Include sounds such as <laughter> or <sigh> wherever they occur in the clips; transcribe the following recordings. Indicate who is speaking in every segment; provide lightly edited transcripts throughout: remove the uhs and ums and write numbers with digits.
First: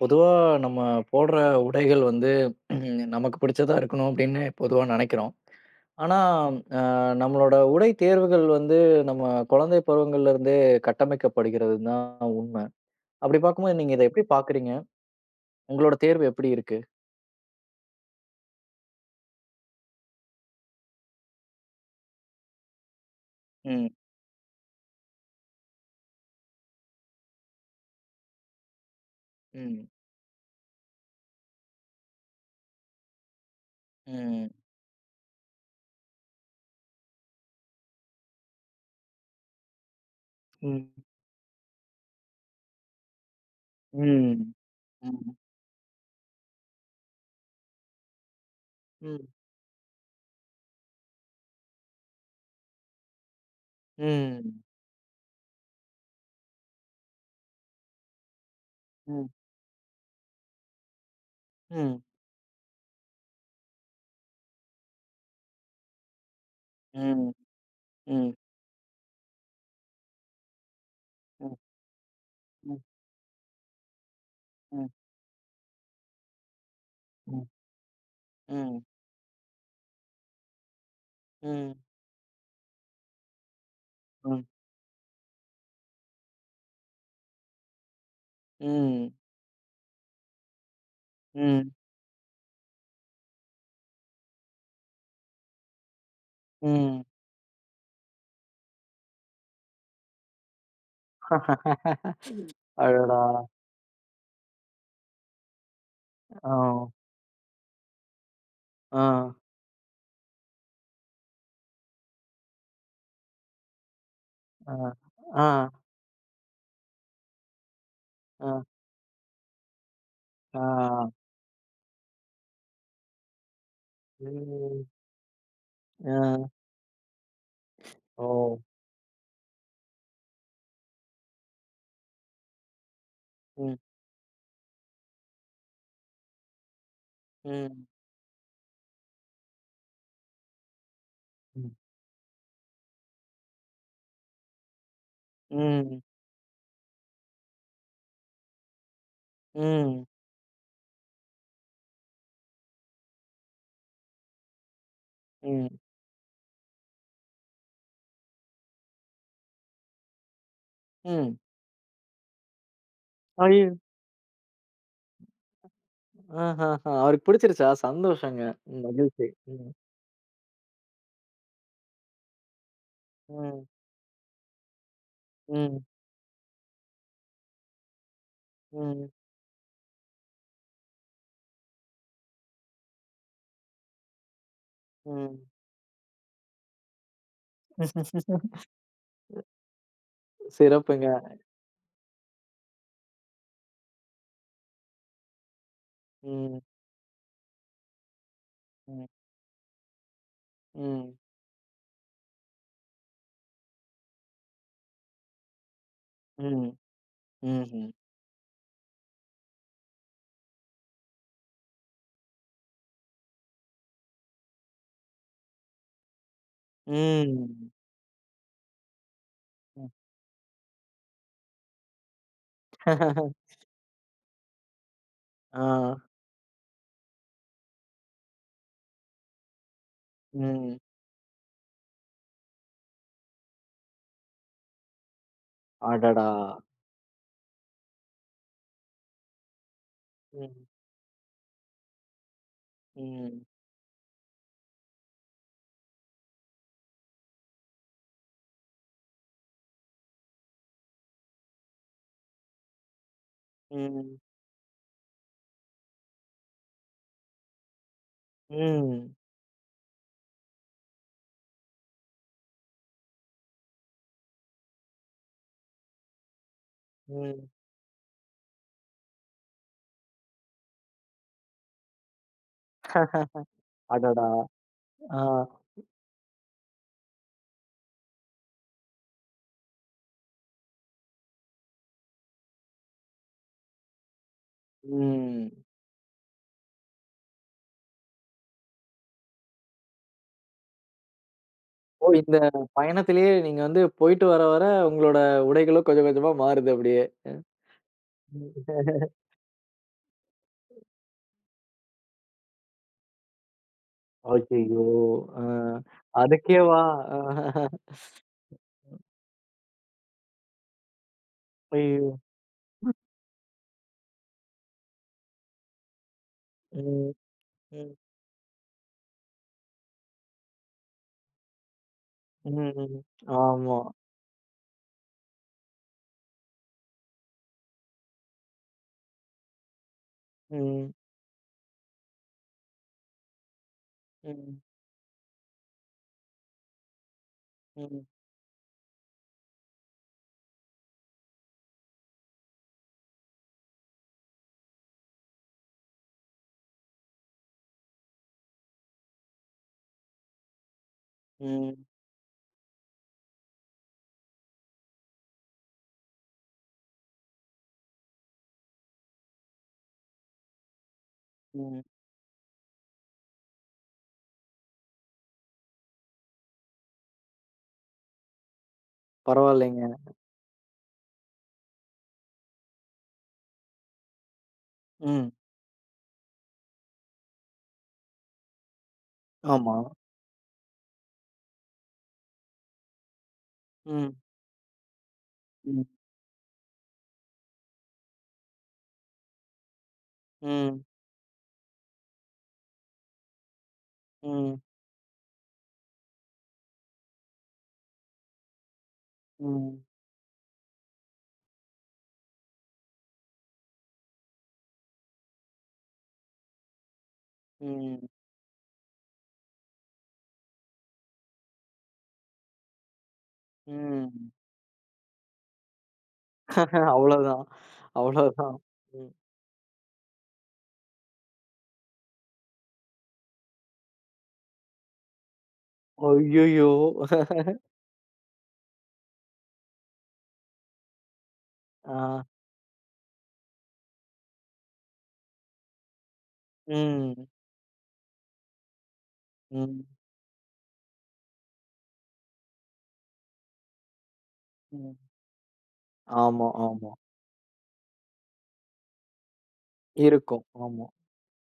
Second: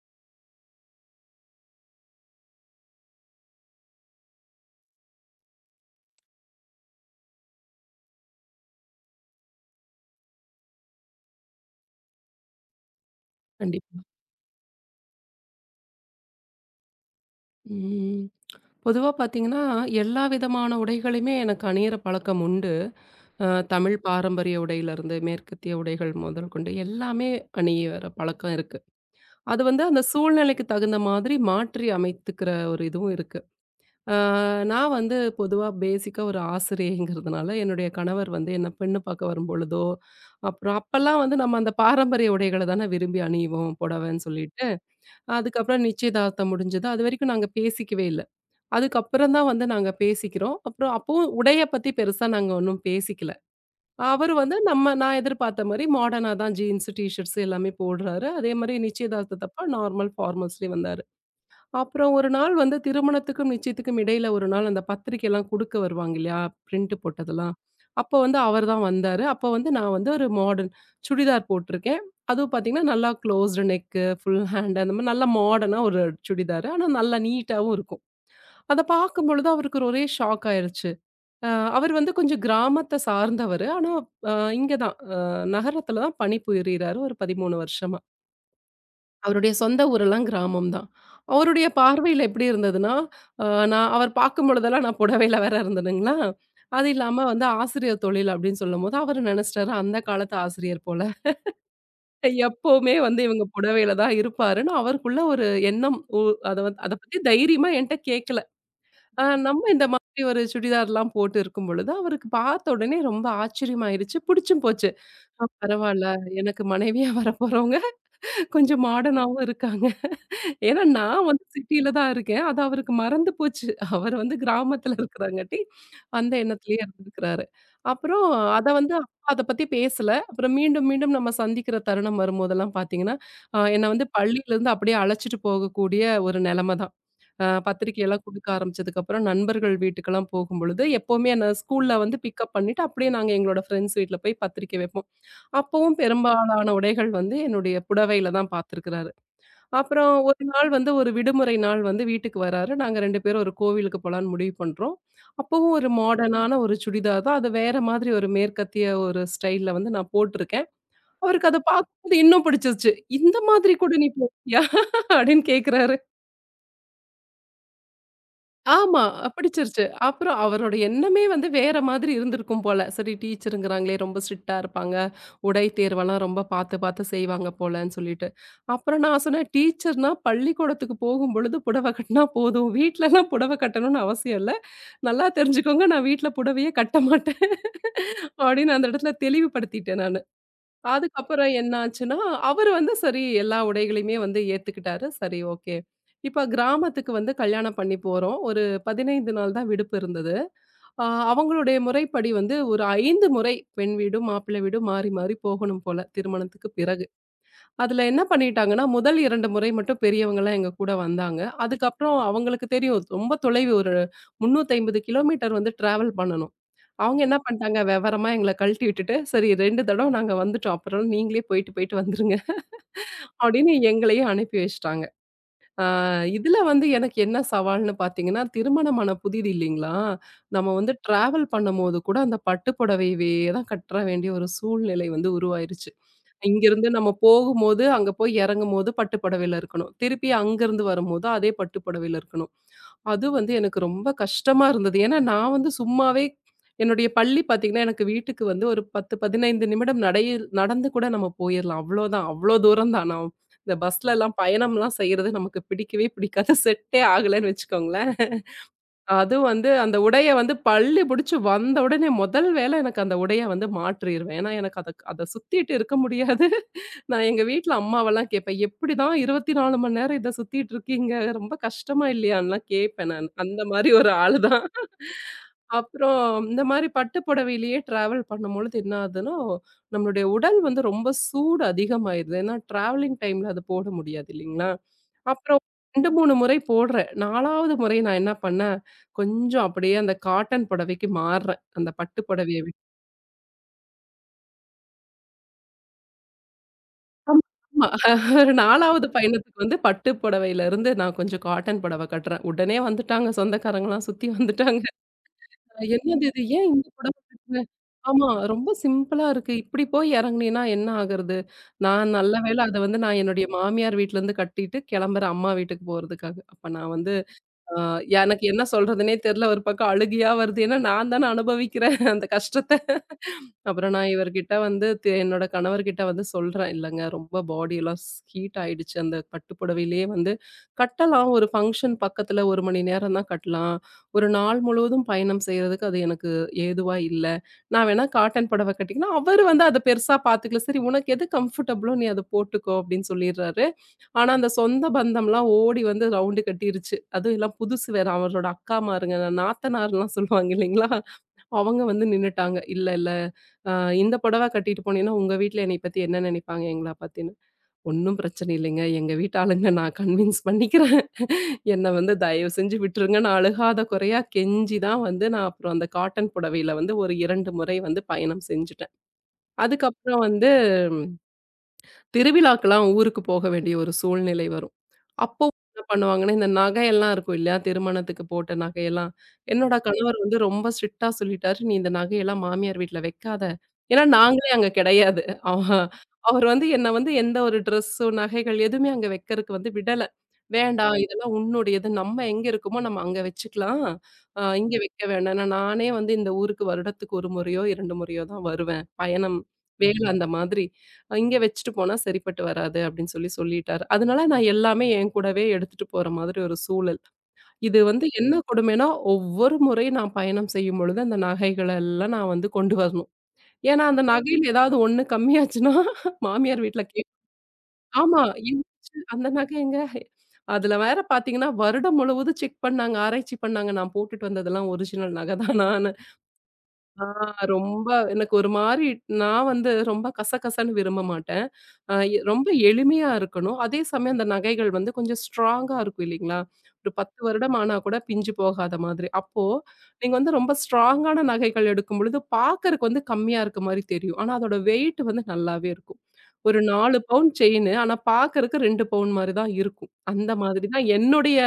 Speaker 1: பொதுவா நம்ம போடுற உடைகள் வந்து <clears throat> நமக்கு பிடிச்சதா இருக்கணும் அப்படின்னு பொதுவா நினைக்கிறோம். ஆனா, அ நம்மளோட உடை தேர்வுகள் வந்து நம்ம குழந்தை பருவங்கள்ல இருந்தே கட்டமைக்கப்படுகிறதுன்னு தான் உண்மை. அப்படி பார்க்கும்போது நீங்க
Speaker 2: கண்டிப்பா.
Speaker 1: இத எப்படி பார்க்குறீங்க? உங்களோட தேர்வு எப்படி இருக்கு?
Speaker 2: ம். பொதுவா பார்த்தீங்கன்னா, எல்லா விதமான உடைகளையுமே எனக்கு அணியிற பழக்கம் உண்டு. அ
Speaker 1: ம்,
Speaker 2: தமிழ் பாரம்பரிய உடையிலிருந்து, மேற்கத்திய உடைகள் முதல் கொண்டு எல்லாமே அணியிற பழக்கம் இருக்கு. அது வந்து
Speaker 1: ம்,
Speaker 2: அந்த சூழ்நிலைக்கு தகுந்த மாதிரி மாற்றி அமைத்துக்கிற ஒரு இதுவும் இருக்கு. அ
Speaker 1: ம்,
Speaker 2: நான் வந்து பொதுவா பேசிக்கா ஒரு ஆசிரியைங்கிறதுனால, என்னுடைய கணவர் வந்து என்ன பெண்ணு பார்க்க வரும்பொழுதோ, அப்புறம்
Speaker 1: ம்,
Speaker 2: அப்பல்லாம் வந்து நம்ம அந்த பாரம்பரிய உடைகள தானே விரும்பி அணிவோம்,
Speaker 1: ம்,
Speaker 2: புடவைன்னு
Speaker 1: ம்,
Speaker 2: சொல்லிட்டு. அதுக்கப்புறம் நிச்சயதார்த்தம் முடிஞ்சது. அதுவரைக்கும் நாங்க பேசிக்கவே இல்ல.
Speaker 1: ம்,
Speaker 2: அதுக்கப்புறம் தான் வந்து நாங்க பேசிக்கிறோம். அப்புறம் அப்பவும் உடைய பத்தி பெருசா நாங்க ஒண்ணும் பேசிக்கல. அவரு வந்து
Speaker 1: ம்,
Speaker 2: நான் எதிர்பார்த்த மாரி மாடர்னா தான் ஜீன்ஸ், டீ ஷர்ட்ஸ் எல்லாமே போடுறாரு. அதே மாரி
Speaker 1: ம்,
Speaker 2: நிச்சயதார்த்தத்தப்ப நார்மல் ஃபார்மல்ஸ்லயே வந்தாரு.
Speaker 1: ம், ம்,
Speaker 2: அப்புறம் ஒரு நாள் வந்து திருமணத்துக்கும், நிச்சயத்துக்கும் இடையில ஒரு நாள் அந்த பத்திரிக்கைலாம் குடுக்க வருவாங்க இல்லையா? பிரிண்ட்
Speaker 1: ம்,
Speaker 2: போட்டதெல்லாம். அப்ப
Speaker 1: ம்,
Speaker 2: வந்து அவர் தான் வந்தாரு. அப்ப வந்து நான் வந்து ஒரு மாடர்ன் சுடிதார்
Speaker 1: ம்,
Speaker 2: போட்டிருக்கேன். அதுவும்
Speaker 1: ம்,
Speaker 2: பார்த்தீங்கன்னா, நல்லா க்ளோஸ்டு நெக்கு, ஃபுல் ஹேண்ட்
Speaker 1: ம்,
Speaker 2: அந்த மாரி நல்லா மாடர்னா ஒரு சுடிதாரு. ஆனா நல்லா நீட்டாவும் இருக்கும். அத
Speaker 1: ம்,
Speaker 2: பார்க்கும்பொழுது அவருக்கு ஒரே ஷாக் ஆயிருச்சு. அ அவர் வந்து கொஞ்சம் கிராமத்த சார்ந்தவரு. ஆனா அ
Speaker 1: ம்,
Speaker 2: இங்க தான் நகரத்துல தான் பணிபுரியிறாரு ஒரு 13 வருஷமா.
Speaker 1: ம்,
Speaker 2: அவருடைய சொந்த ஊரெல்லாம் கிராமம் தான். அவருடைய
Speaker 1: ம்,
Speaker 2: பார்வையில எப்படி இருந்ததுன்னா, அ நான் அவர் பார்க்கும்பொழுதெல்லாம் நான் புடவையில வேற இருந்தேனுங்களா, அது
Speaker 1: ம்.
Speaker 2: இல்லாம வந்து ஆசிரியர் தொழில் அப்படின்னு சொல்லும்போது அவரு நெனச்சுட்டாரு அந்த காலத்து ஆசிரியர் போல. எப்பவுமே வந்து
Speaker 1: அடடா!
Speaker 2: இவங்க
Speaker 1: <laughs>
Speaker 2: புடவையில தான் இருப்பாருன்னு அவருக்குள்ள ஒரு எண்ணம். அத வந்து அத
Speaker 1: آه،
Speaker 2: பத்தி தைரியமா என்ட்ட கேட்கல. ஆ
Speaker 1: آه،
Speaker 2: நம்ம இந்த மாதிரி ஒரு சுடிதார்லாம் போட்டு இருக்கும் பொழுது, அவருக்கு பார்த்த உடனே ரொம்ப ஆச்சரியமாயிருச்சு. புடிச்சும் போச்சு.
Speaker 1: آه، آه،
Speaker 2: பரவால்ல, எனக்கு மனைவியா வரப்போறவங்க
Speaker 1: آه،
Speaker 2: கொஞ்சம் மாடர்னாவும் இருக்காங்க. ஏன்னா
Speaker 1: آه،
Speaker 2: நான் வந்து சிட்டியில தான் இருக்கேன். அது அவருக்கு மறந்து போச்சு. அவர் வந்து
Speaker 1: హ్మ్.
Speaker 2: கிராமத்துல இருக்கிறங்காட்டி, அந்த
Speaker 1: ఆ!
Speaker 2: எண்ணத்திலேயே இருந்திருக்கிறாரு. அப்புறம்
Speaker 1: ఓహ్!
Speaker 2: அத வந்து அப்பா அத பத்தி பேசல. அப்புறம் மீண்டும், மீண்டும் நம்ம சந்திக்கிற தருணம் வரும்போதெல்லாம் பார்த்தீங்கன்னா,
Speaker 1: హ్మ్.
Speaker 2: என்ன வந்து பள்ளியிலேருந்து அப்படியே அழைச்சிட்டு போகக்கூடிய ஒரு நிலைமை தான்.
Speaker 1: హ్మ్.
Speaker 2: பத்திரிக்கையெல்லாம் குடுக்க ஆரம்பிச்சதுக்கப்புறம் நண்பர்கள் வீட்டுக்கெல்லாம் போகும்பொழுது, எப்பவுமே என்ன
Speaker 1: ம்.
Speaker 2: ஸ்கூல்ல வந்து பிக்கப் பண்ணிட்டு, அப்படியே நாங்க எங்களோட ஃப்ரெண்ட்ஸ் வீட்ல போய் பத்திரிக்கை வைப்போம். அப்பவும்
Speaker 1: ம்.
Speaker 2: பெரும்பாலான உடைகள் வந்து என்னுடைய புடவையில தான் பார்த்திருக்கிறாரு.
Speaker 1: ம்.
Speaker 2: அப்புறம் ஒரு நாள் வந்து ஒரு விடுமுறை நாள் வந்து வீட்டுக்கு வராரு. நாங்க 2 பேரும் ஒரு கோவிலுக்கு போலான்னு முடிவு பண்றோம்.
Speaker 1: ம்.
Speaker 2: அப்பவும் ஒரு மாடர்னான ஒரு சுடிதார் தான். அது வேற மாதிரி ஒரு மேற்கத்திய ஒரு ஸ்டைல்ல வந்து நான் போட்டிருக்கேன்.
Speaker 1: ம்.
Speaker 2: அவருக்கு அத பார்க்கும்போது இன்னும் பிடிச்சிருச்சு. "இந்த
Speaker 1: ஐயோ!
Speaker 2: மாதிரி கூட நீ போட்டியா?" அப்படின்னு கேட்கிறாரு.
Speaker 1: ஆஹாஹா! அவருக்கு பிடிச்சிருச்சா? சந்தோஷங்க.
Speaker 2: ஆமா.
Speaker 1: மகிழ்ச்சி. ம்.
Speaker 2: பிடிச்சிருச்சு. அப்புறம் அவரோட எண்ணமே வந்து வேற மாதிரி இருந்திருக்கும் போல. சரி
Speaker 1: ம்.
Speaker 2: டீச்சருங்கிறாங்களே ரொம்ப ஸ்ட்ரிக்ட்டா இருப்பாங்க. உடை
Speaker 1: ம்.
Speaker 2: தேர்வெல்லாம் ரொம்ப பார்த்து பார்த்து செய்வாங்க போலன்னு சொல்லிட்டு. அப்புறம்
Speaker 1: ம்.
Speaker 2: நான் சொன்னேன், "டீச்சர்னா பள்ளிக்கூடத்துக்கு போகும்பொழுது புடவ கட்டினா போதும். வீட்லலாம் புடவ கட்டணும்னு அவசியம் இல்ல. நல்லா
Speaker 1: ம்.
Speaker 2: தெரிஞ்சுக்கோங்க நான் வீட்ல புடவையே கட்ட மாட்டேன்." அப்படின்னு அந்த இடத்துல தெளிவுபடுத்திட்டேன் நானு.
Speaker 1: சிறப்புங்க.
Speaker 2: அதுக்கப்புறம் என்ன ஆச்சுன்னா, அவரு வந்து சரி எல்லா உடைகளையுமே வந்து ஏத்துக்கிட்டாரு. சரி ஓகே. இப்ப
Speaker 1: ம்.
Speaker 2: கிராமத்துக்கு வந்து கல்யாணம் பண்ணி போறோம். ஒரு
Speaker 1: ம்.
Speaker 2: 15 நாள் தான் விடுப்பு இருந்தது. அ
Speaker 1: ம்.
Speaker 2: அவங்களுடைய முறைப்படி வந்து ஒரு 5 முறை பெண் வீடும், மாப்பிள்ளை வீடும் மாறி மாறி போகணும் போல திருமணத்துக்கு
Speaker 1: ம்.
Speaker 2: பிறகு.
Speaker 1: ம்ஹ்ம்.
Speaker 2: அதுல என்ன பண்ணிட்டாங்கன்னா, முதல் 2 முறை மட்டும் பெரியவங்கலாம் எங்க கூட வந்தாங்க. அதுக்கப்புறம் அவங்களுக்கு தெரியும் ரொம்ப தொலைவு ஒரு 350 கிலோமீட்டர் வந்து டிராவல் பண்ணணும். அவங்க என்ன
Speaker 1: ம்.
Speaker 2: பண்ணிட்டாங்க, விவரமா எங்கள கழட்டி விட்டுட்டு, "சரி 2
Speaker 1: ம்.
Speaker 2: தடவ நாங்க வந்துட்டோம். அப்புறம் நீங்களே போயிட்டு, போயிட்டு வந்துருங்க."
Speaker 1: <laughs>
Speaker 2: அப்படின்னு எங்களையும் அனுப்பி வச்சுட்டாங்க.
Speaker 1: ஆ.
Speaker 2: ஆ இதுல வந்து எனக்கு என்ன சவால்ன்னு பார்த்தீங்கன்னா, திருமணமான புதிது இல்லைங்களா? நம்ம
Speaker 1: ம்.
Speaker 2: வந்து டிராவல் பண்ணும்போது கூட அந்த பட்டு புடவையவே தான் கட்ட வேண்டிய ஒரு சூழ்நிலை வந்து உருவாயிருச்சு.
Speaker 1: அடடா!
Speaker 2: இங்கிருந்து நம்ம போகும்போது, அங்க போய் இறங்கும்போது பட்டு புடவையில இருக்கணும். திருப்பி
Speaker 1: ம்.
Speaker 2: அங்கிருந்து வரும்போது அதே பட்டு புடவையில இருக்கணும். அது
Speaker 1: ம்.
Speaker 2: வந்து எனக்கு ரொம்ப கஷ்டமா இருந்தது. ஏன்னா, நான் வந்து சும்மாவே என்னுடைய பள்ளி பார்த்தீங்கன்னா, எனக்கு வீட்டுக்கு வந்து ஒரு 10, 15 நிமிடம் நடையில் நடந்து கூட நம்ம போயிரலாம். அவ்வளோதான். அவ்வளோ தூரம் தான். நான் இந்த
Speaker 1: ம்.
Speaker 2: பஸ்லலாம் பயணம்லாம் செய்றது நமக்கு பிடிக்கவே பிடிக்காது. செட்டே ஆகலன்னு வச்சுக்கோங்களேன்.
Speaker 1: ம்.
Speaker 2: அதுவும் வந்து அந்த உடைய வந்து பள்ளி புடிச்சு வந்த உடனே முதல் வேலை எனக்கு அந்த உடைய வந்து மாற்றிருவேன். ஏன்னா எனக்கு அத அத சுத்திட்டு இருக்க முடியாது. நான் எங்க
Speaker 1: ம்.
Speaker 2: வீட்ல அம்மாவெல்லாம் கேட்பேன். "எப்படிதான் 24 மணி நேரம் இத சுத்திட்டு இருக்கீங்க? ரொம்ப கஷ்டமா இல்லையான்லாம்?" கேட்பேன் நான். அந்த மாரி ஒரு
Speaker 1: அடடா!
Speaker 2: ஆளு தான்.
Speaker 1: ஆ.
Speaker 2: அப்புறம் இந்த மாரி பட்டு புடவையிலேயே டிராவல் பண்ணும்பொழுது என்ன ஆகுதுன்னா, நம்மளுடைய உடல் வந்து ரொம்ப சூடு அதிகமாயிருது. ஏன்னா டிராவலிங் டைம்ல அது போட முடியாது இல்லைங்களா?
Speaker 1: ம்.
Speaker 2: அப்புறம் 2, 3 முறை போடுறேன். 4வது முறை நான் என்ன பண்ணேன் கொஞ்சம் அப்படியே அந்த காட்டன் புடவைக்கு மாறுறேன். அந்த
Speaker 1: ஓ!
Speaker 2: பட்டு
Speaker 1: இந்த
Speaker 2: புடவைய
Speaker 1: பயணத்திலேயே நீங்க வந்து போயிட்டு வர, வர உங்களோட உடைகளும் கொஞ்சம் கொஞ்சமா மாறுது அப்படியே. அ.
Speaker 2: ஆமா. ஆமா. <laughs> ஒரு 4வது பயணத்துக்கு வந்து பட்டு புடவையிலருந்து நான் கொஞ்சம் காட்டன் புடவ கட்டுறேன். உடனே வந்துட்டாங்க சொந்தக்காரங்கலாம் சுத்தி வந்துட்டாங்க.
Speaker 1: ஐயய்யோ! ஆ.
Speaker 2: "என்னது இது? ஏன்
Speaker 1: அதுக்கேவா?
Speaker 2: இந்த புடவ கட்டுற?" ஆமா. "ரொம்ப சிம்பிளா இருக்கு. இப்படி போய் இறங்குனீன்னா என்ன ஆகுறது?"
Speaker 1: ஐயோ!
Speaker 2: நான் நல்ல வேள அத வந்து நான் என்னுடைய மாமியார் வீட்லருந்து கட்டிட்டு கிளம்புறேன் அம்மா வீட்டுக்கு போறதுக்காக. அப்ப நான்
Speaker 1: ம்.
Speaker 2: வந்து அ
Speaker 1: ம்.
Speaker 2: எனக்கு என்ன சொல்றதுன்னே தெரியல. ஒரு பக்கம் அழுகையா வருது. ஏன்னா நான் தானே அனுபவிக்கிறேன் அந்த
Speaker 1: ம்.
Speaker 2: கஷ்டத்த.
Speaker 1: ம். ஆமா.
Speaker 2: அப்புறம் நான் இவர்கிட்ட வந்து என்னோட கணவர்கிட்ட வந்து சொல்றேன், "இல்லங்க ரொம்ப பாடியெல்லாம் ஹீட் ஆயிடுச்சு. அந்த பட்டு புடவையிலேயே வந்து
Speaker 1: ம்.
Speaker 2: கட்டலாம். ஒரு ஃபங்ஷன் பக்கத்துல 1 மணி நேரம் தான் கட்டலாம். ஒரு நாள்
Speaker 1: ம்.
Speaker 2: முழுவதும் பயணம் செய்றதுக்கு அது எனக்கு ஏதுவா இல்ல. நான்
Speaker 1: ம்.
Speaker 2: வேணா காட்டன் புடவை கட்டிக்கினா" அவரு வந்து அத பெருசா பாத்துக்கல. "சரி உனக்கு எது கம்ஃபர்டபுளோ நீ அத போட்டுக்கோ" அப்படின்னு சொல்லிடுறாரு. ஆனா, அந்த சொந்த பந்தம்லாம் ஓடி வந்து ரவுண்டு கட்டிருச்சு. அதுவும் எல்லாம் புதுசு வேற. அவரோட அக்காமாருங்க, நாத்தனார்லாம் சொல்லுவாங்க இல்லைங்களா?
Speaker 1: ம்.
Speaker 2: அவங்க வந்து நின்னுட்டாங்க. "இல்ல, இல்ல அ இந்த புடவ கட்டிட்டு போனீன்னா, உங்க வீட்ல என்னைய பத்தி என்ன நினைப்பாங்க? எங்கள பத்தின்னு." "ஒண்ணும் பிரச்சனை இல்லைங்க. எங்க வீட்டு ஆளுங்க நான் கன்வின்ஸ் பண்ணிக்கிறேன்.
Speaker 1: ம்.
Speaker 2: என்ன வந்து தயவு செஞ்சு விட்டுருங்கன்னு" அழுகாத குறையா கெஞ்சி தான் வந்து நான் அப்புறம் அந்த காட்டன் புடவையில வந்து ஒரு 2 முறை வந்து பயணம் செஞ்சுட்டேன்.
Speaker 1: பரவாயில்லைங்க.
Speaker 2: அதுக்கப்புறம் வந்து திருவிழாக்கெல்லாம் ஊருக்கு போக வேண்டிய ஒரு சூழ்நிலை வரும்.
Speaker 1: ம்.
Speaker 2: அப்போ என்ன பண்ணுவாங்கன்னா, இந்த நகையெல்லாம் இருக்கும் இல்லையா? திருமணத்துக்கு போட்ட நகையெல்லாம். என்னோட
Speaker 1: ஆமா.
Speaker 2: கணவர் வந்து ரொம்ப ஸ்ட்ரிக்ட்டா சொல்லிட்டாரு, "நீ இந்த நகையெல்லாம் மாமியார் வீட்ல வைக்காத." ஏன்னா
Speaker 1: ம்.
Speaker 2: நாங்களே அங்க கிடையாது. அவ
Speaker 1: ம்.
Speaker 2: அவர் வந்து என்ன வந்து எந்த ஒரு ட்ரெஸ்ஸோ, நகைகள் எதுவுமே அங்க வைக்கிறதுக்கு வந்து விடல.
Speaker 1: ம்.
Speaker 2: "வேண்டாம், இதெல்லாம் உன்னுடையது. நம்ம எங்க இருக்கோமோ நம்ம அங்க வச்சுக்கலாம்.
Speaker 1: ம்.
Speaker 2: இங்க வைக்க வேண்டாம். ஏன்னா நானே வந்து இந்த ஊருக்கு வருடத்துக்கு 1 முறையோ, 2 முறையோ தான் வருவேன். பயணம்,
Speaker 1: ம்.
Speaker 2: வேலை அந்த மாதிரி. இங்க வச்சுட்டு போனா சரிப்பட்டு வராது அப்படின்னு சொல்லி சொல்லிட்டாரு. அதனால நான் எல்லாமே என் கூடவே எடுத்துட்டு போற மாதிரி ஒரு சூழல். இது வந்து
Speaker 1: ம்.
Speaker 2: என்ன கொடுமைன்னா, ஒவ்வொரு முறை நான் பயணம் செய்யும் பொழுது அந்த நகைகள எல்லாம் நான் வந்து கொண்டு வரணும். ஏன்னா அந்த
Speaker 1: ம்.
Speaker 2: நகையில ஏதாவது ஒண்ணு கம்மியாச்சுன்னா மாமியார் வீட்ல
Speaker 1: அவ்வளோதான்.
Speaker 2: ஆமா.
Speaker 1: அவ்வளோதான்.
Speaker 2: என்னாச்சு
Speaker 1: ம்.
Speaker 2: அந்த நகை எங்க? அதுல வேற பார்த்தீங்கன்னா, வருடம் முழுவதும் செக் பண்ணாங்க, ஆராய்ச்சி பண்ணாங்க. நான் போட்டுட்டு வந்ததெல்லாம் ஒரிஜினல் நகை தானான்னு.
Speaker 1: ஐயய்யோ!
Speaker 2: ஆ ரொம்ப எனக்கு ஒரு மாரி நான் வந்து ரொம்ப கசகசன்னு விரும்ப மாட்டேன். அ
Speaker 1: ஆ.
Speaker 2: எ ரொம்ப எளிமையா இருக்கணும். அதே சமயம் அந்த நகைகள் வந்து கொஞ்சம் ஸ்ட்ராங்கா இருக்கும் இல்லைங்களா? ஒரு 10
Speaker 1: ம்.
Speaker 2: வருடம் ஆனா கூட பிஞ்சு போகாத மாதிரி. அப்போ
Speaker 1: ம்.
Speaker 2: நீங்க வந்து ரொம்ப ஸ்ட்ராங்கான நகைகள் எடுக்கும் பொழுது பார்க்கறக்கு வந்து கம்மியா இருக்க மாரி தெரியும். ஆனா அதோட
Speaker 1: ம்.
Speaker 2: வெயிட் வந்து நல்லாவே இருக்கும்.
Speaker 1: ஆமா,
Speaker 2: ஒரு
Speaker 1: ஆமா.
Speaker 2: 4 பவுண்ட் செயினு ஆனா பார்க்கறக்கு 2 பவுண்ட் மாரி தான் இருக்கும். அந்த
Speaker 1: இருக்கும்.
Speaker 2: மாதிரி தான்
Speaker 1: ஆமா.
Speaker 2: என்னுடைய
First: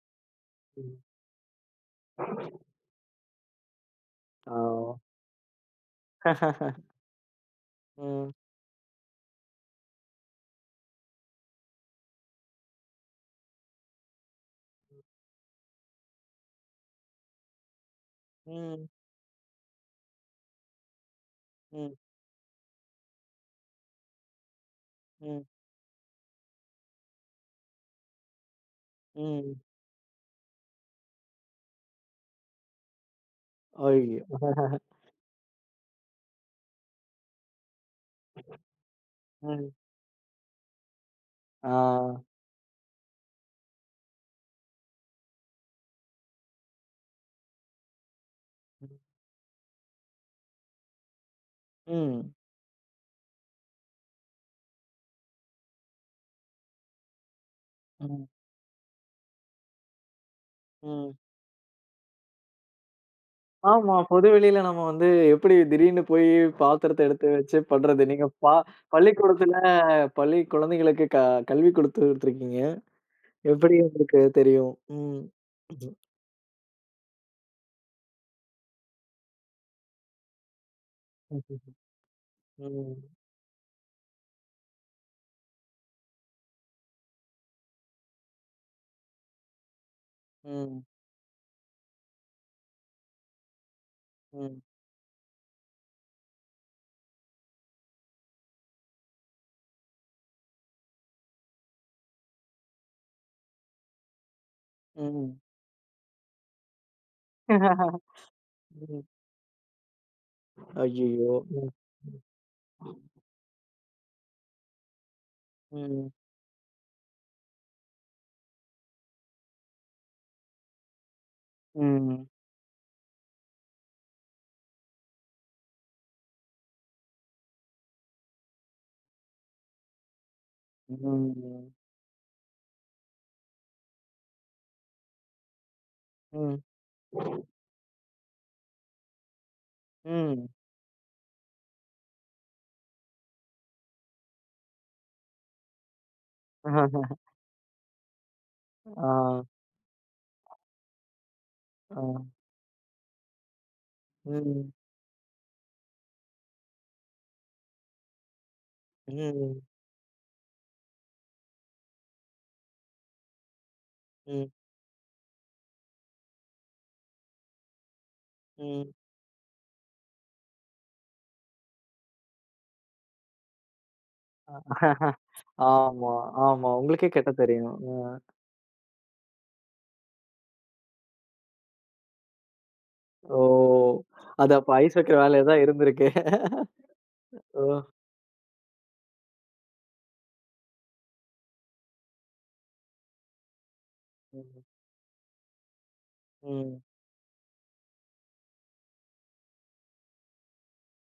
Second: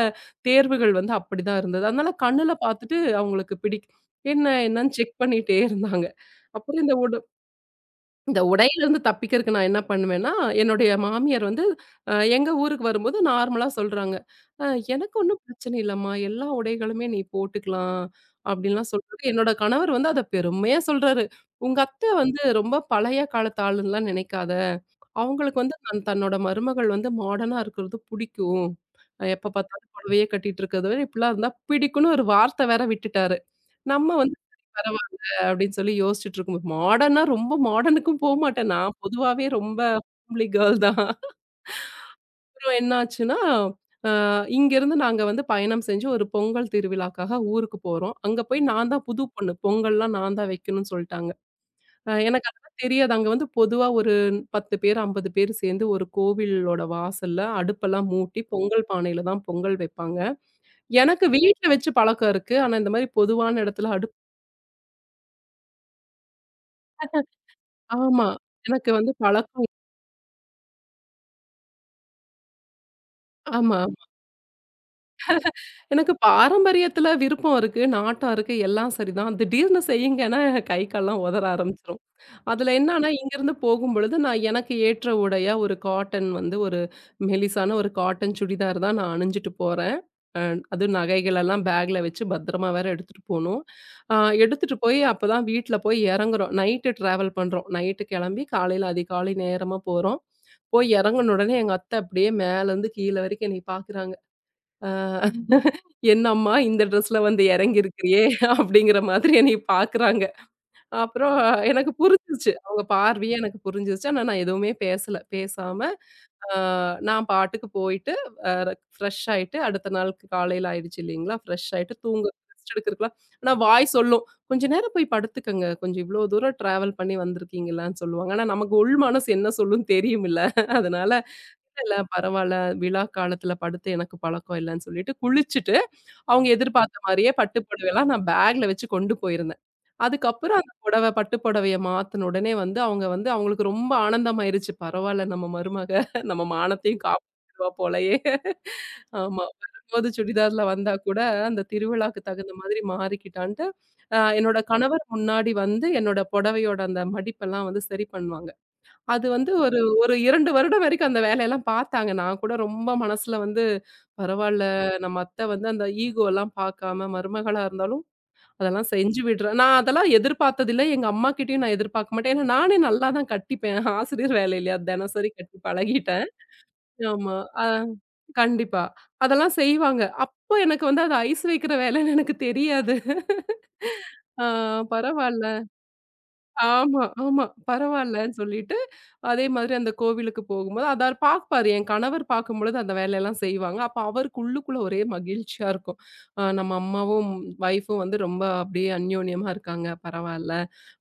Speaker 2: தேர்வுகள்
Speaker 1: ம்.
Speaker 2: வந்து அப்படிதான் இருந்தது. அதனால கண்ணுல பார்த்துட்டு அவங்களுக்கு பிடிக்கல. என்ன என்னன்னு
Speaker 1: ஓ!
Speaker 2: செக் பண்ணிட்டே இருந்தாங்க.
Speaker 1: <laughs>
Speaker 2: அப்புறம் இந்த
Speaker 1: ம்.
Speaker 2: இந்த உடையிலருந்து தப்பிக்கிறதுக்கு நான் என்ன பண்ணுவேன்னா, என்னுடைய மாமியார் வந்து எங்க ஊருக்கு வரும்போது நார்மலா சொல்றாங்க. "அ எனக்கு ஒண்ணும் பிரச்சனை இல்லம்மா. எல்லா உடைகளுமே நீ போட்டுக்கலாம்."
Speaker 1: ம்.
Speaker 2: அப்படின்லாம் சொல்றாரு. என்னோட கணவர் வந்து அத பெருமையா சொல்றாரு. "உங்க
Speaker 1: ம்.
Speaker 2: அத்தை வந்து ரொம்ப பழைய காலத்து ஆளுன்னுலாம் நினைக்காத.
Speaker 1: ம்.
Speaker 2: அவங்களுக்கு வந்து தன்னோட மருமகள் வந்து மாடர்னா இருக்கிறது புடிக்கும். எப்ப
Speaker 1: ம்.
Speaker 2: பார்த்தாலும் புடவையே கட்டிட்டு இருக்கிறத விட இப்படிலாம் இருந்தா பிடிக்கும்னு ஒரு வார்த்தை வேற விட்டுட்டாரு. நம்ம
Speaker 1: ஐயோ!
Speaker 2: வந்து சரி
Speaker 1: <laughs>
Speaker 2: பரவால்ல அப்படின்னு சொல்லி யோசிச்சுட்டு இருக்கும்போது, மாடர்னா ரொம்ப மாடர்னுக்கும் போமாட்டேன். நான் பொதுவாவே
Speaker 1: ம்.
Speaker 2: ரொம்ப ஹோம்லி கேர்ள் தான்.
Speaker 1: ஆ.
Speaker 2: அப்புறம் என்னாச்சுன்னா, அ இங்கேருந்து நாங்க வந்து பயணம் செஞ்சு ஒரு பொங்கல் திருவிழாக்காக ஊருக்கு போறோம். அங்க போய் நான் தான் புது பொண்ணு. பொங்கல்லாம் நான் தான் வைக்கணும்னு சொல்ட்டாங்க.
Speaker 1: ம்.
Speaker 2: எனக்கு அதெல்லாம் தெரியாது. அங்க வந்து பொதுவா ஒரு 10 பேர், 50 பேர் சேர்ந்து ஒரு கோவிலோட வாசல்ல அடுப்பெல்லாம்
Speaker 1: ம்.
Speaker 2: மூட்டி, பொங்கல் பானையில தான் பொங்கல் வைப்பாங்க.
Speaker 1: ம்.
Speaker 2: எனக்கு வீட்ல வச்சு பழக்கம் இருக்கு. ஆனா இந்த மாரி பொதுவான இடத்துல
Speaker 1: ஆமா. பொது வெளியில நம்ம வந்து எப்படி திடீர்னு போய் பாத்திரத்த
Speaker 2: <laughs>
Speaker 1: எடுத்து வச்சு பண்றது? நீங்க
Speaker 2: ஆமா.
Speaker 1: பா
Speaker 2: எனக்கு வந்து
Speaker 1: பள்ளிக்கூடத்துல
Speaker 2: பழக்கம்
Speaker 1: பள்ளி குழந்தைகளுக்கு கல்வி குடுத்துட்டுருக்கீங்க. எப்படி
Speaker 2: ஆமா.
Speaker 1: உங்களுக்கு தெரியும்? ம்.
Speaker 2: எனக்கு பாரம்பரியத்துல விருப்பம் இருக்கு, நாட்டம் இருக்கு, எல்லாம் சரிதான். திடீர்னு செய்யுங்கன்னா கை, கால்லாம் உதற
Speaker 1: ம்.
Speaker 2: ஆரம்பிச்சுரும். அதுல
Speaker 1: ம்.
Speaker 2: என்னன்னா, இங்கேருந்து போகும்பொழுது நான் எனக்கு ஏற்ற உடையா ஒரு காட்டன் வந்து ஒரு மெலிசான ஒரு காட்டன் சுடிதார் தான் நான் அணிஞ்சுட்டு போறேன். அ
Speaker 1: ம்.
Speaker 2: அதுவும் நகைகளெல்லாம் பேக்ல வச்சு பத்திரமா வேற எடுத்துட்டு போணும். அ
Speaker 1: ம்.
Speaker 2: எடுத்துட்டு போய் அப்பதான் வீட்ல போய் இறங்குறோம். நைட்டு டிராவல் பண்றோம். நைட்டு கிளம்பி காலையில அதிகாலை நேரமா போறோம். போய் இறங்குன உடனே எங்க அத்தை அப்படியே மேலேருந்து கீழ வரைக்கும் என்னைய பார்க்குறாங்க. அ
Speaker 1: ம்.
Speaker 2: "என்னம்மா இந்த ட்ரெஸ்ல வந்து
Speaker 1: <laughs>
Speaker 2: இறங்கியிருக்கிறியே" அப்படிங்கிற
Speaker 1: ம்.
Speaker 2: மாதிரி என்னைய பார்க்குறாங்க.
Speaker 1: ஐயையோ!
Speaker 2: அப்புறம்
Speaker 1: ம்.
Speaker 2: எனக்கு புரிஞ்சிருச்சு. அவங்க பார்வையே எனக்கு புரிஞ்சிருச்சு. ஆனா நான் எதுவுமே பேசல. பேசாம
Speaker 1: ம்.
Speaker 2: ஆ, நான் பாட்டுக்கு போயிட்டு, அ ஃப்ரெஷ் ஆயிட்டு, அடுத்த நாளுக்கு காலையில ஆயிடுச்சு இல்லைங்களா? ஃப்ரெஷ் ஆயிட்டு
Speaker 1: ம்.
Speaker 2: தூங்க ரெஸ்ட் எடுக்கிறதுக்குலாம் ஆனா வாய் சொல்லும். "கொஞ்ச நேரம் போய் படுத்துக்கங்க. கொஞ்சம் இவ்ளோ தூரம் ட்ராவல் பண்ணி வந்திருக்கீங்களான்னு" சொல்லுவாங்க. ஆனா நமக்கு உள் மனசு என்ன சொல்லும்னு தெரியும்ல. அதனால,
Speaker 1: ம்.
Speaker 2: "இல்ல, இல்ல பரவால்ல. விழா காலத்துல படுத்து எனக்கு பழக்கம் இல்லன்னு" சொல்லிட்டு குளிச்சுட்டு அவங்க
Speaker 1: ம்.
Speaker 2: எதிர்பார்த்த மாரியே பட்டு புடவைலாம் நான் பேக்ல வச்சு கொண்டு போயிருந்தேன்.
Speaker 1: ம்.
Speaker 2: அதுக்கப்புறம் அந்த புடவ பட்டு புடவைய மாத்துன உடனே வந்து அவங்க வந்து அவங்களுக்கு ரொம்ப ஆனந்தமாயிருச்சு. பரவால்ல நம்ம மருமக நம்ம மானத்தையும் காப்பாத்திருவா போலயே.
Speaker 1: ஆ.
Speaker 2: ஆமா. வரும்போது சுடிதார்ல வந்தா கூட அந்த
Speaker 1: ஆ.
Speaker 2: திருவிழாக்கு தகுந்த மாதிரி மாறிக்கிட்டான்ட்டு, என்னோட
Speaker 1: ம்.
Speaker 2: கணவர் முன்னாடி வந்து என்னோட புடவையோட அந்த மடிப்பெல்லாம் வந்து சரி பண்ணுவாங்க. அது வந்து
Speaker 1: ம்.
Speaker 2: ஒரு ஒரு 2 வருடம் வரைக்கும் அந்த வேலையெல்லாம் பார்த்தாங்க. நான் கூட ரொம்ப மனசுல வந்து
Speaker 1: ம்.
Speaker 2: பரவால்ல, நம்ம அத்தை வந்து அந்த ஈகோலாம் பார்க்காம மருமகளா இருந்தாலும், அதெல்லாம்
Speaker 1: ம்.
Speaker 2: செஞ்சு விடுறேன். நான் அதெல்லாம் எதிர்பார்த்ததில்ல. எங்க அம்மாகிட்டயும் நான் எதிர்பார்க்க மாட்டேன். ஏன்னா நானே நல்லா தான் கட்டிப்பேன். ஆசிரியர் வேலை இல்லையா? தினசரி கட்டி
Speaker 1: ஆமா,
Speaker 2: பழகிட்டேன்.
Speaker 1: ஆமா. உங்களுக்கே கட்ட
Speaker 2: ஆமா. அ
Speaker 1: தெரியும். அ.
Speaker 2: கண்டிப்பா. அதெல்லாம் செய்வாங்க. அப்போ எனக்கு வந்து அது ஐஸ் வைக்கிற வேலைன்னு எனக்கு தெரியாது.
Speaker 1: ஓ!
Speaker 2: ஆ
Speaker 1: அது அப்ப ஐஸ் வைக்கிற வேலையா
Speaker 2: பரவால்ல.
Speaker 1: தான் இருந்திருக்கு.
Speaker 2: ஆமா, ஆமா.
Speaker 1: ஓ!
Speaker 2: பரவாயில்லன்னு சொல்லிட்டு, அதே மாதிரி அந்த கோவிலுக்கு போகும்போது, அத பார்ப்பாரு. என் கணவர் பார்க்கும்பொழுது அந்த வேலையெல்லாம் செய்வாங்க. அப்ப அவருக்கு
Speaker 1: ம்.
Speaker 2: உள்ளுக்குள்ள ஒரே மகிழ்ச்சியா இருக்கும். நம்ம
Speaker 1: ம்.
Speaker 2: அம்மாவும், வைஃப்பும் வந்து ரொம்ப அப்படியே அந்யோன்யமா இருக்காங்க. பரவாயில்ல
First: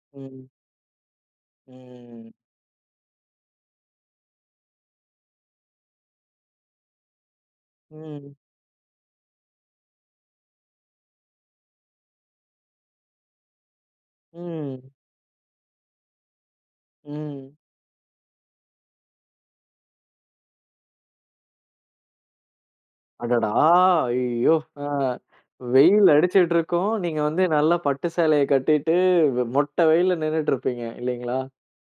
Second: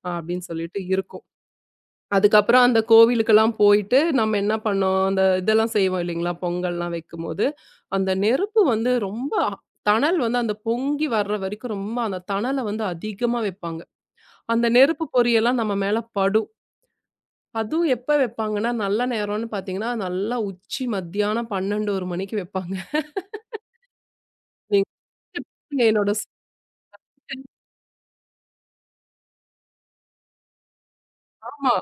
Speaker 2: அப்படின்னு
Speaker 1: ம்.
Speaker 2: சொல்லிட்டு இருக்கும்.
Speaker 1: ம்.
Speaker 2: அதுக்கப்புறம் அந்த கோவிலுக்கெல்லாம் போயிட்டு, நம்ம என்ன பண்ணோம், அந்த இதெல்லாம் செய்வோம் இல்லைங்களா? பொங்கல்லாம் வைக்கும்போது, அந்த
Speaker 1: ம்.
Speaker 2: நெருப்பு வந்து ரொம்ப தணல் வந்து அந்த பொங்கி வர்ற வரைக்கும் ரொம்ப அந்த தணல வந்து அதிகமா வைப்பாங்க. அந்த
Speaker 1: ம்.
Speaker 2: நெருப்பு பொறியெல்லாம் நம்ம மேல படும்.
Speaker 1: ம்.
Speaker 2: அதுவும் எப்ப வைப்பாங்கன்னா, நல்ல நேரம்ன்னு பார்த்தீங்கன்னா, நல்லா உச்சி மத்தியானம் 12, 1 மணிக்கு வைப்பாங்க.
Speaker 1: அடடா! ஐயோ! ஆ.
Speaker 2: நீங்க
Speaker 1: வெயில்
Speaker 2: என்னோட
Speaker 1: அடிச்சிட்டு இருக்கும். நீங்க <laughs> வந்து நல்லா பட்டு சேலைய கட்டிட்டு, மொட்டை வெயில்ல நின்னுட்டு இருப்பீங்க இல்லீங்களா?
Speaker 2: ஆமா.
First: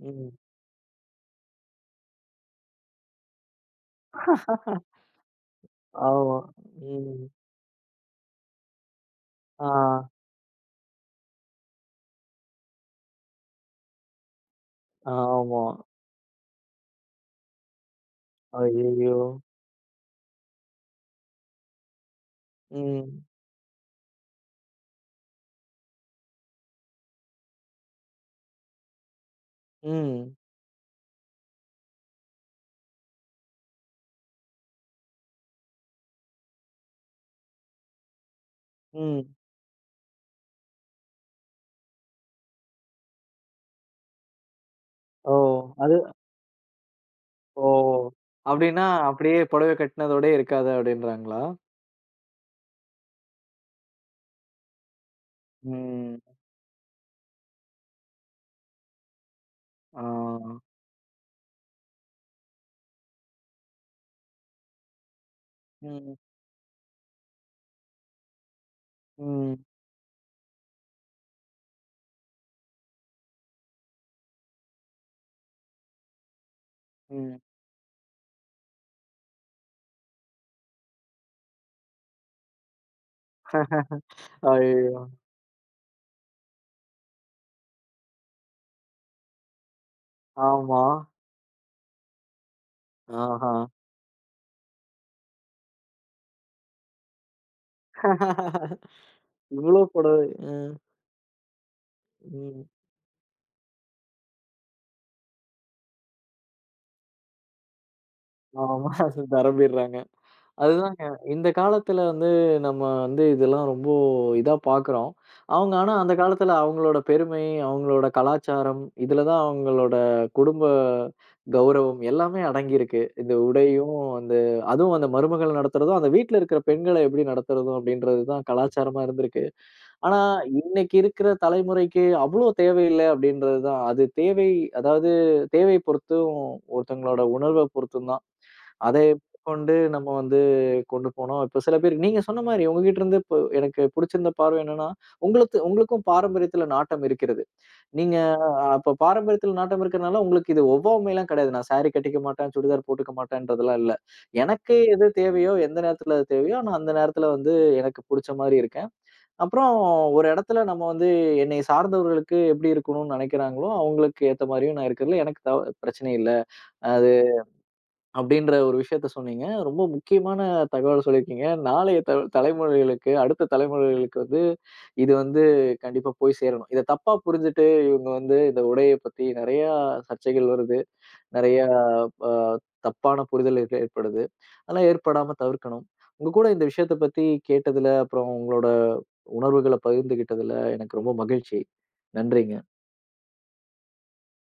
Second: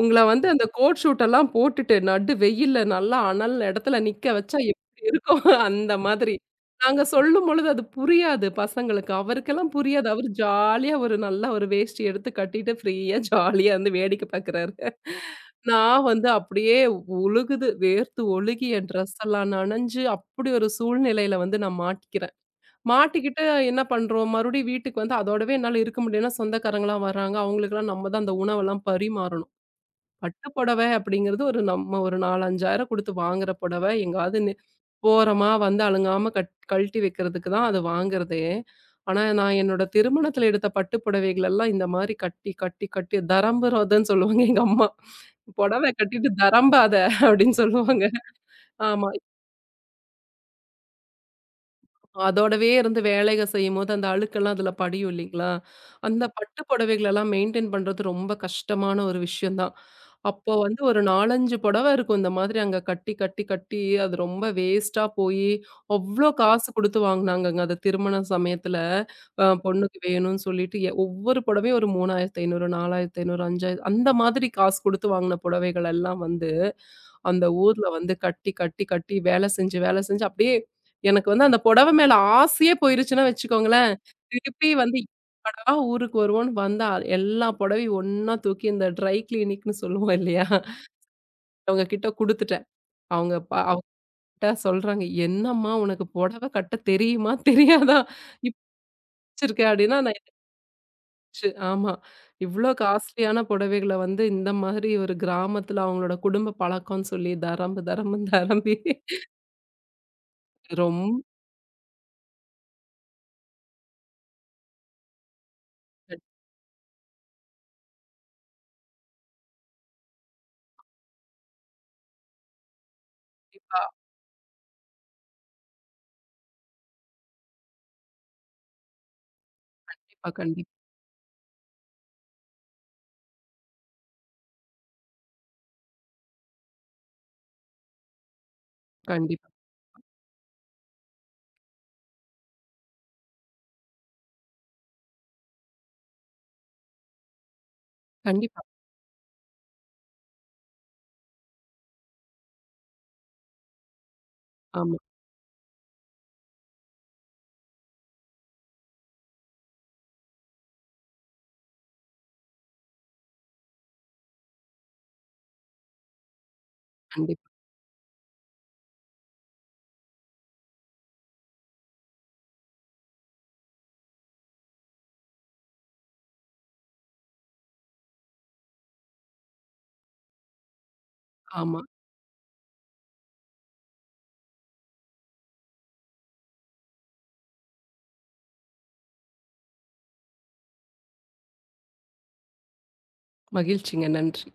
Speaker 2: உங்கள
Speaker 1: ம்.
Speaker 2: வந்து அந்த கோட் ஷூட் எல்லாம் போட்டுட்டு, நடு வெயில்ல நல்லா அனல் இடத்துல நிக்க வச்சா எப்படி இருக்கும்? <laughs> அந்த மாதிரி.
Speaker 1: ஆமா.
Speaker 2: நாங்க
Speaker 1: ம்.
Speaker 2: சொல்லும்பொழுது அது புரியாது பசங்களுக்கு.
Speaker 1: ஆ.
Speaker 2: அவருக்கெல்லாம் புரியாது. அவரு ஜாலியா ஒரு நல்ல ஒரு வேஷ்டி எடுத்து கட்டிட்டு ஃப்ரீயா ஜாலியா வந்து வேடிக்கை பார்க்குறாரு.
Speaker 1: ஆமா.
Speaker 2: நான் வந்து அப்படியே ஒழுகுது. வேர்த்து ஒழுகி என் ட்ரெஸ்
Speaker 1: ஐயய்யோ!
Speaker 2: எல்லாம் நனைஞ்சு, அப்படி ஒரு சூழ்நிலையில வந்து நான் மாட்டிக்கிறேன்.
Speaker 1: ம்.
Speaker 2: மாட்டிக்கிட்டு என்ன பண்றோம், மறுபடியும் வீட்டுக்கு வந்து அதோடவே என்னால இருக்க முடியலன்னா, சொந்தக்காரங்கலாம் வராங்க. அவங்களுக்கெல்லாம் நம்ம தான் அந்த உணவெல்லாம் பரிமாறணும்.
Speaker 1: ம்.
Speaker 2: பட்டு புடவை அப்படிங்கிறது ஒரு நம்ம ஒரு 4, 5,000 குடுத்து வாங்குற புடவை. எங்காவது போறோமா, வந்து அலுங்காம கட் கழட்டி வைக்கிறதுக்கு தான் அது வாங்குறதே. ஆனா,
Speaker 1: ம்.
Speaker 2: நான் என்னோட திருமணத்துல எடுத்த பட்டு புடவைகள் எல்லாம் இந்த மாரி கட்டி, கட்டி, கட்டி தரம்புறதுன்னு சொல்லுவாங்க எங்க அம்மா.
Speaker 1: ஓ!
Speaker 2: "புடவை
Speaker 1: அது
Speaker 2: கட்டிட்டு தரம்பாத" அப்படின்னு
Speaker 1: ஓ!
Speaker 2: சொல்லுவாங்க.
Speaker 1: அப்டின்னா
Speaker 2: ஆமா.
Speaker 1: அப்படியே புடவை கட்டினதோடயே இருக்காது அப்படின்றாங்களா?
Speaker 2: அதோடவே இருந்து வேலைக செய்யும்போது, அந்த அழுக்கெல்லாம் அதில படியும் இல்லீங்களா?
Speaker 1: ம்.
Speaker 2: அந்த பட்டு புடவைகளெல்லாம் மெயின்டெயின் பண்றது ரொம்ப கஷ்டமான ஒரு விஷயம் தான்.
Speaker 1: ஆ.
Speaker 2: அப்போ வந்து ஒரு 4, 5 புடவ இருக்கும். இந்த மாதிரி அங்க கட்டி, கட்டி, கட்டி அது ரொம்ப வேஸ்ட்டா போயி,
Speaker 1: ம்.
Speaker 2: அவ்ளோ காசு குடுத்து வாங்குனாங்கங்க. அது திருமண சமயத்தில
Speaker 1: ம்.
Speaker 2: பொண்ணுக்கு வேணும்னு சொல்லிட்டு, ஒவ்வொரு புடவையும் ஒரு 3,500, 4,500, 5,000 அந்த மாதிரி காசு குடுத்து வாங்குன புடவைகள் எல்லாம் வந்து
Speaker 1: ம்.
Speaker 2: அந்த ஊர்ல வந்து கட்டி, கட்டி, கட்டி வேலை செஞ்சு, வேலை செஞ்சு அப்படியே எனக்கு வந்து அந்த புடவை மேல ஆசையே போயிருச்சுன்னா வச்சுக்கோங்களேன்,
Speaker 1: <laughs>
Speaker 2: திருப்பி வந்து
Speaker 1: ஐயய்யோ!
Speaker 2: எப்படா ஊருக்கு வருவோம்ன்னு வந்தா, எல்லா புடவையும் ஒண்ணா தூக்கி இந்த ட்ரை கிளீனிக்ன்னு சொல்லுவோம் இல்லையா?
Speaker 1: ஆமா.
Speaker 2: அவங்க கிட்ட குடுத்துட்டேன். அவங்க ப
Speaker 1: ஆஹா.
Speaker 2: அவங்ககிட்ட சொல்றாங்க, "என்னம்மா உனக்கு புடவை கட்ட தெரியுமா? தெரியாதா? இப்படி
Speaker 1: <laughs>
Speaker 2: வச்சிருக்க"
Speaker 1: இவ்ளோ
Speaker 2: அப்படின்னா நான்
Speaker 1: புடவை. ம்.
Speaker 2: ச்சு, ஆமா.
Speaker 1: ம்.
Speaker 2: இவ்ளோ காஸ்ட்லியான புடவைகள வந்து இந்த மாதிரி ஒரு கிராமத்துல அவங்களோட குடும்ப பழக்கம்ன்னு சொல்லி தரம்பு, தரம்புன்னு தரம்பி
Speaker 1: ஆமா. தரம்பிடுறாங்க. அதுதாங்க.
Speaker 2: ரொம்ப
Speaker 1: இந்த காலத்துல வந்து நம்ம வந்து இதெல்லாம் ரொம்ப இதா பார்க்குறோம். அவங்க ஆனா அந்த காலத்துல அவங்களோட பெருமை, அவங்களோட கலாச்சாரம், இதுல தான் அவங்களோட குடும்ப கௌரவம் எல்லாமே அடங்கியிருக்கு. இந்த
Speaker 2: கண்டிப்பா,
Speaker 1: உடையும், அந்த அதுவும் அந்த மருமகள் நடத்துறதும், அந்த வீட்ல இருக்கிற பெண்கள எப்படி நடத்துறதும் அப்படின்றது தான் கலாச்சாரமா இருந்திருக்கு. ஆனா
Speaker 2: கண்டிப்பா, கண்டிப்பா,
Speaker 1: இன்னைக்கு இருக்கிற தலைமுறைக்கு அவ்வளோ தேவையில்ல அப்படின்றது தான். அது தேவை, அதாவது தேவை பொறுத்தும் ஒருத்தங்களோட உணர்வ பொறுத்தும் தான். அதை
Speaker 2: கண்டிப்பா,
Speaker 1: கொண்டு நம்ம வந்து கொண்டு போனோம். இப்ப சில பேர் நீங்க சொன்ன மாரி உங்ககிட்ட இருந்து இப்போ எனக்கு பிடிச்சிருந்த பார்வை என்னன்னா, உங்களுக்கும் பாரம்பரியத்துல நாட்டம் இருக்கிறது. நீங்க
Speaker 2: கண்டிப்பா.
Speaker 1: அப்ப பாரம்பரியத்துல நாட்டம் இருக்கிறனால உங்களுக்கு இது ஒவ்வாமைலாம் கிடையாது. நான் சாரி கட்டிக்க மாட்டேன், சுடிதார் போட்டுக்க மாட்டேன்றதெல்லாம் இல்ல. எனக்கு
Speaker 2: ஆமா,
Speaker 1: எது தேவையோ, எந்த நேரத்துல அது தேவையோ, நான் அந்த நேரத்துல வந்து எனக்கு புடிச்ச மாரி இருக்கேன். அப்புறம் ஒரு இடத்துல நம்ம வந்து என்னை சார்ந்தவர்களுக்கு எப்படி இருக்கணும்னு நினைக்கிறாங்களோ, அவங்களுக்கு ஏத்த மாரியும் நான் இருக்கிறதுல எனக்கு பிரச்சனை இல்ல. அ
Speaker 2: கண்டிப்பா.
Speaker 1: அப்படின்ற ஒரு விஷயத்த சொன்னீங்க. ரொம்ப முக்கியமான தகவல் சொல்லியிருக்கீங்க. நாளைய த தலைமுறைகளுக்கு, அடுத்த தலைமுறைகளுக்கு வந்து இது வந்து கண்டிப்பா போய் சேரணும். இத தப்பா புரிஞ்சுட்டு இவங்க வந்து இந்த உடைய பத்தி நெறையா சர்ச்சைகள் வருது. நெறையா
Speaker 2: ஆமா.
Speaker 1: அ தப்பான புரிதல் ஏற்படுது. அதெல்லாம் ஏற்படாம தவிர்க்கணும். உங்க கூட இந்த விஷயத்த பத்தி கேட்டதுல, அப்புறம் உங்களோட உணர்வுகள பகிர்ந்துகிட்டதுல எனக்கு ரொம்ப மகிழ்ச்சி. நன்றிங்க.
Speaker 2: மகிழ்ச்சிங்க. நன்றி.